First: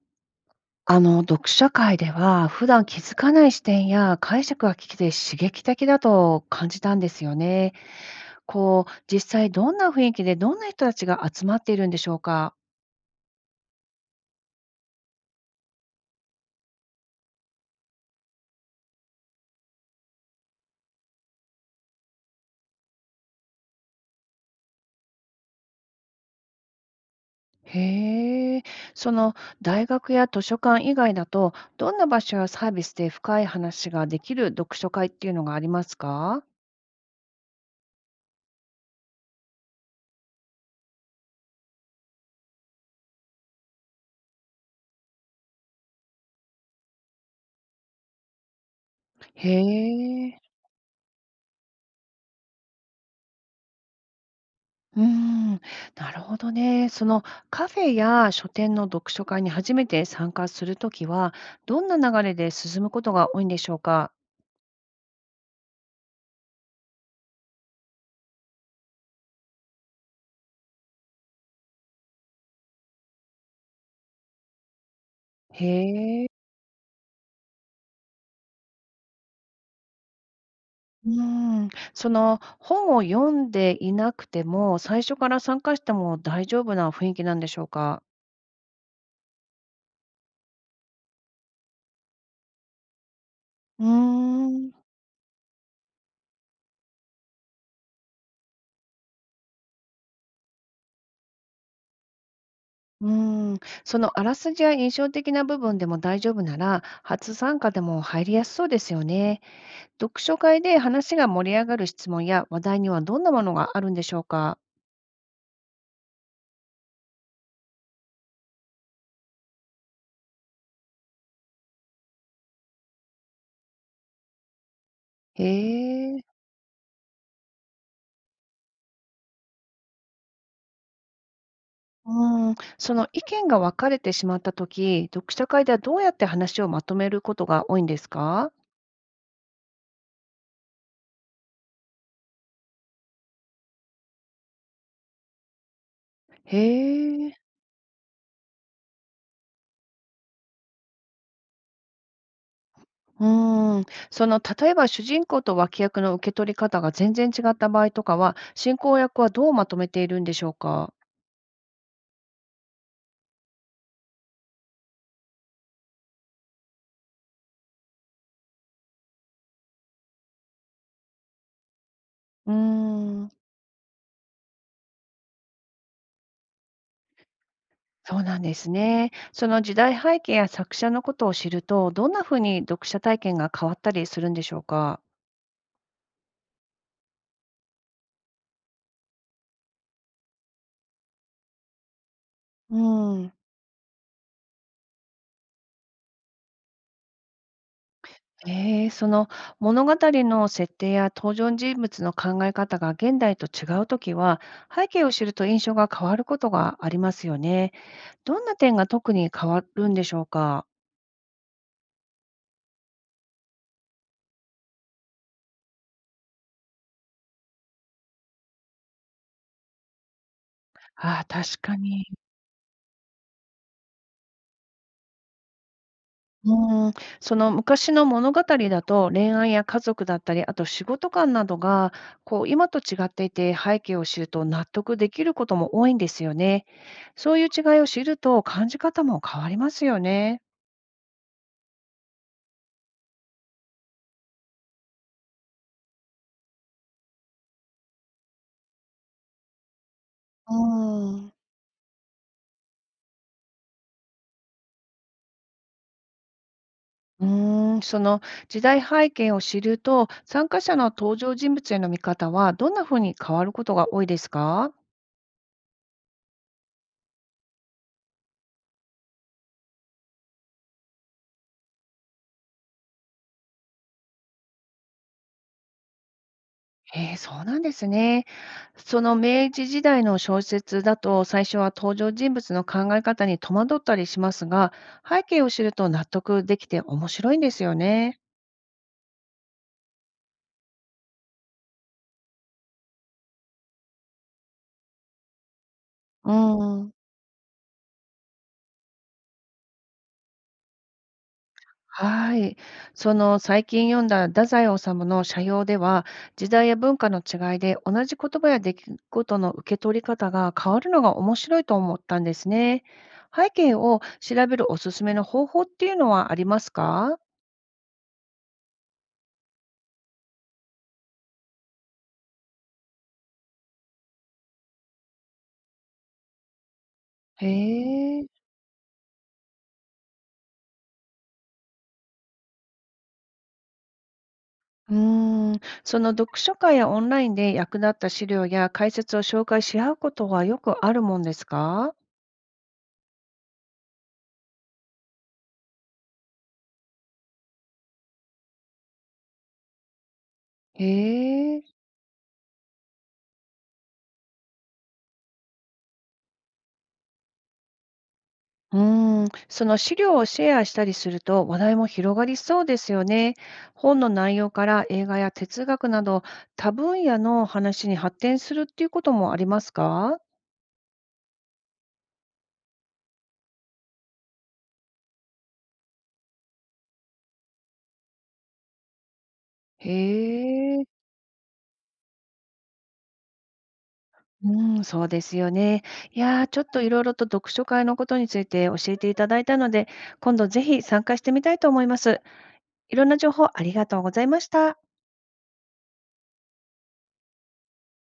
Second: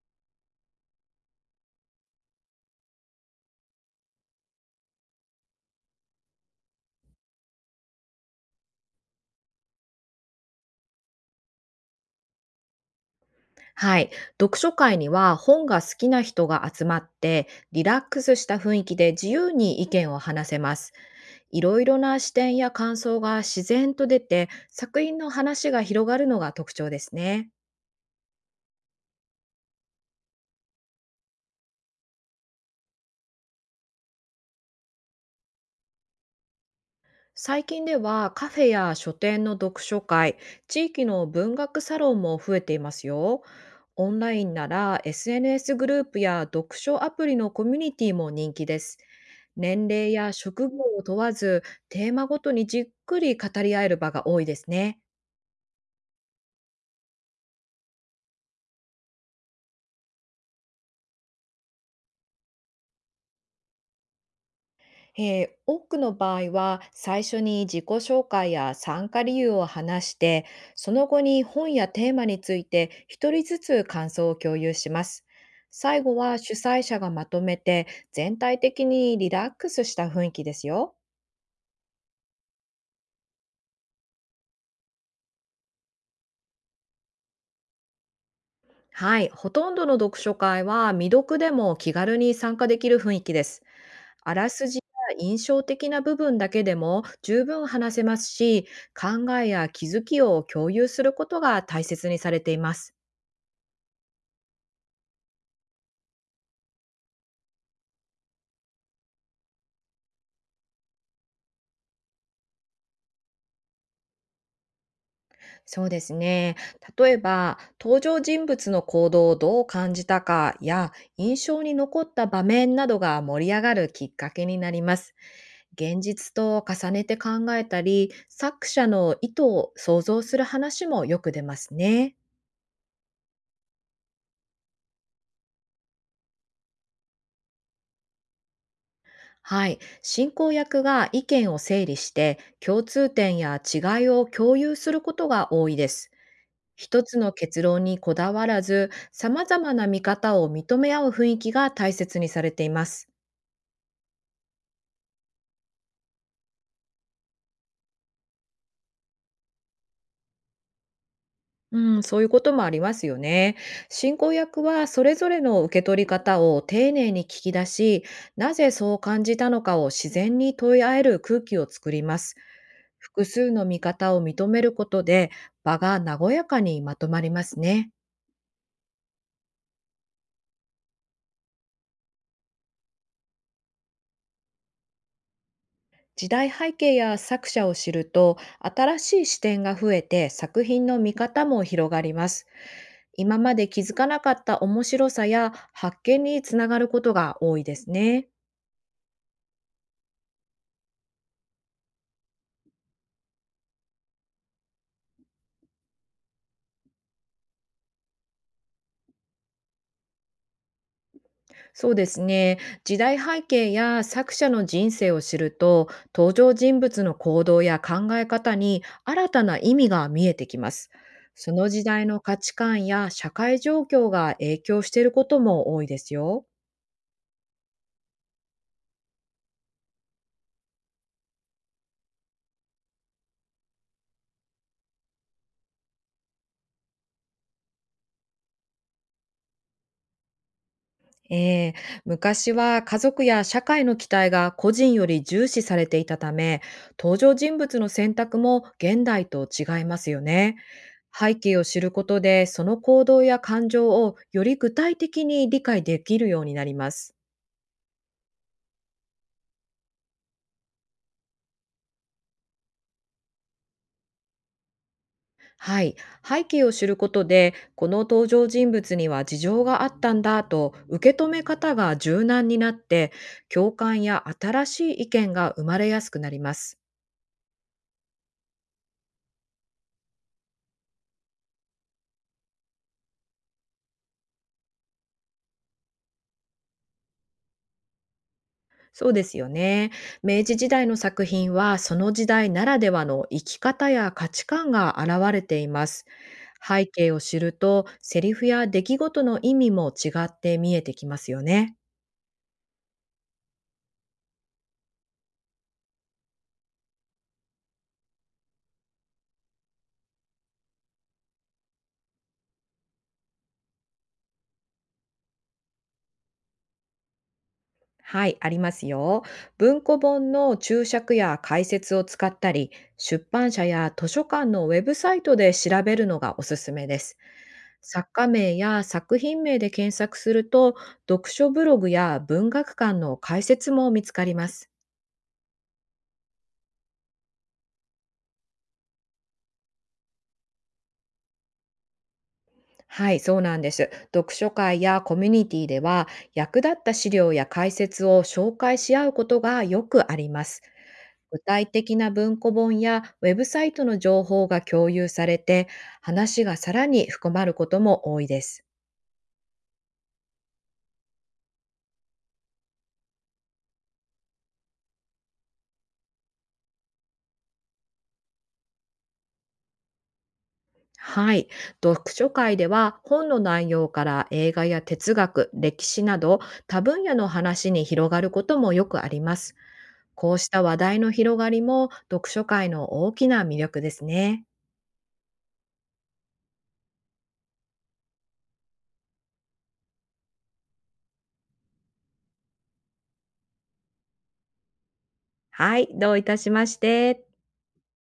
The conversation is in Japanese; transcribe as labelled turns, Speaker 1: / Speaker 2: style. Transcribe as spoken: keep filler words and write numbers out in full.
Speaker 1: あの、読書会では、普段気づかない視点や解釈が聞けて刺激的だと感じたんですよね。こう、実際どんな雰囲気でどんな人たちが集まっているんでしょうか。
Speaker 2: はい。読書会には本が好きな人が集まって、リラックスした雰囲気で自由に意見を話せます。いろいろな視点や感想が自然と出て、作品の話が広がるのが特徴ですね。
Speaker 1: へえ、その大学や図書館以外だと、どんな場所やサービスで深い話ができる読書会っていうのがありますか？
Speaker 2: 最近ではカフェや書店の読書会、地域の文学サロンも増えていますよ。オンラインなら エスエヌエス グループや読書アプリのコミュニティも人気です。
Speaker 1: へ
Speaker 2: 年齢や
Speaker 1: え。
Speaker 2: 職業を問わずテーマごとにじっくり語り合える場が多いですね。
Speaker 1: うーん、なるほどね。そのカフェや書店の読書会に初めて参加するときは、どんな流れで進むことが多いんでしょうか。
Speaker 2: えー多くの場合は最初に自己紹介や参加理由を話して、その後に本やテーマについて一人ずつ感想を共有します。
Speaker 1: へ
Speaker 2: 最後
Speaker 1: え。
Speaker 2: は主催者がまとめて、全体的にリラックスした雰囲気ですよ。
Speaker 1: うーん、その本を読んでいなくても、最初から参加しても大丈夫な雰囲気なんでしょうか。
Speaker 2: はい、ほとんどの読書会は未読でも気軽に参加できる雰囲気です。
Speaker 1: うー
Speaker 2: あらす
Speaker 1: ん、
Speaker 2: じや印象的な部分だけでも十分話せますし、考えや気づきを共有することが大切にされています。
Speaker 1: うーん、そのあらすじや印象的な部分でも大丈夫なら、初参加でも入りやすそうですよね。読書会で話が盛り上がる質問や話題にはどんなものがあるんでしょうか？
Speaker 2: そうですね。例えば、登場人物の行動をどう感じたかや、印象に残った場面などが盛り上がるきっかけになります。
Speaker 1: へ
Speaker 2: 現
Speaker 1: え。
Speaker 2: 実と重ねて考えたり、作者の意図を想像する話もよく出ますね。
Speaker 1: うん、その意見が分かれてしまったとき、読書会ではどうやって話をまとめることが多いんですか？
Speaker 2: はい。進行役が意見を整理して、共通点や違いを共有することが多いです。
Speaker 1: へ
Speaker 2: 一つの
Speaker 1: え。
Speaker 2: 結論にこだわらず、様々な見方を認め合う雰囲気が大切にされています。
Speaker 1: うん、その例えば主人公と脇役の受け取り方が全然違った場合とかは、進行役はどうまとめているんでしょうか？
Speaker 2: うん、そういうこともありますよね。進行役はそれぞれの受け取り方を丁寧に聞き出し、なぜそう感じたのかを自然に問い合える空気を作ります。
Speaker 1: うー
Speaker 2: 複
Speaker 1: ん、
Speaker 2: 数の見方を認めることで、場が和やかにまとまりますね。
Speaker 1: そうなんですね。その時代背景や作者のことを知ると、どんなふうに読者体験が変わったりするんでしょうか？
Speaker 2: 時代背景や作者を知ると新しい視点が増えて、作品の見方も広がります。
Speaker 1: うん。
Speaker 2: 今まで気づかなかった面白さや発見につながることが多いですね。
Speaker 1: ええ、その物語の設定や登場人物の考え方が現代と違うときは、背景を知ると印象が変わることがありますよね。どんな点が特に変わるんでしょうか？
Speaker 2: そうですね。時代背景や作者の人生を知ると、登場人物の行動や考え方に新たな意味が見えてきます。
Speaker 1: ああ、
Speaker 2: そ
Speaker 1: 確
Speaker 2: の
Speaker 1: か
Speaker 2: 時代
Speaker 1: に。
Speaker 2: の価値観や社会状況が影響していることも多いですよ。
Speaker 1: うん、その昔の物語だと恋愛や家族だったり、あと仕事観などが、こう今と違っていて、背景を知ると納得できることも多いんですよね。そういう違いを知ると感じ方も変わりますよね。
Speaker 2: ええ、昔は家族や社会の期待が個人より重視されていたため、登場人物の選択も現代と違いますよ
Speaker 1: う
Speaker 2: ね。
Speaker 1: ん。
Speaker 2: 背景を知ることで、その行動や感情をより具体的に理解できるようになります。
Speaker 1: うーん、その時代背景を知ると、参加者の登場人物への見方はどんなふうに変わることが多いですか？
Speaker 2: はい、背景を知ることで、この登場人物には事情があったんだと受け止め方が柔軟になって、共感や新しい意見が生まれやすくなります。
Speaker 1: ええ、そうなんですね。その明治時代の小説だと、最初は登場人物の考え方に戸惑ったりしますが、背景を知ると納得できて面白いんですよね。
Speaker 2: そうですよね。明治時代の作品はその時代ならではの生き方や価値観が現れています。
Speaker 1: う
Speaker 2: 背
Speaker 1: ん。
Speaker 2: 景を知るとセリフや出来事の意味も違って見えてきますよね。
Speaker 1: はい。その最近読んだ太宰治の社評では、時代や文化の違いで同じ言葉や出来事の受け取り方が変わるのが面白いと思ったんですね。背景を調べるおすすめの方法っていうのはありますか？
Speaker 2: はい、ありますよ。文庫本の注釈や解説を使ったり、出版社や図書館のウェブサイトで調べるのがおすすめです。
Speaker 1: へ
Speaker 2: 作
Speaker 1: え。
Speaker 2: 家名や作品名で検索すると、読書ブログや文学館の解説も見つかります。
Speaker 1: うーん。その読書会やオンラインで役立った資料や解説を紹介し合うことはよくあるもんですか？
Speaker 2: はい、そうなんです。読書会やコミュニティでは、役立った資料や解説を紹介し合うことがよくあります。
Speaker 1: へ
Speaker 2: 具
Speaker 1: え。
Speaker 2: 体的な文庫本やウェブサイトの情報が共有されて、話がさらに深まることも多いです。
Speaker 1: うーん、その資料をシェアしたりすると話題も広がりそうですよね。本の内容から映画や哲学など多分野の話に発展するっていうこともありますか？
Speaker 2: はい。読書会では本の内容から映画や哲学、歴史など多分野の話に広がることもよくあります。
Speaker 1: へ
Speaker 2: こうした話
Speaker 1: え、
Speaker 2: 題の広がりも読書会の大きな魅力ですね。
Speaker 1: うん、そうですよね。いやー、ちょっといろいろと読書会のことについて教えていただいたので、今度ぜひ参加してみたいと思います。いろんな情報ありがとうございました。
Speaker 2: はい、どういたしまして。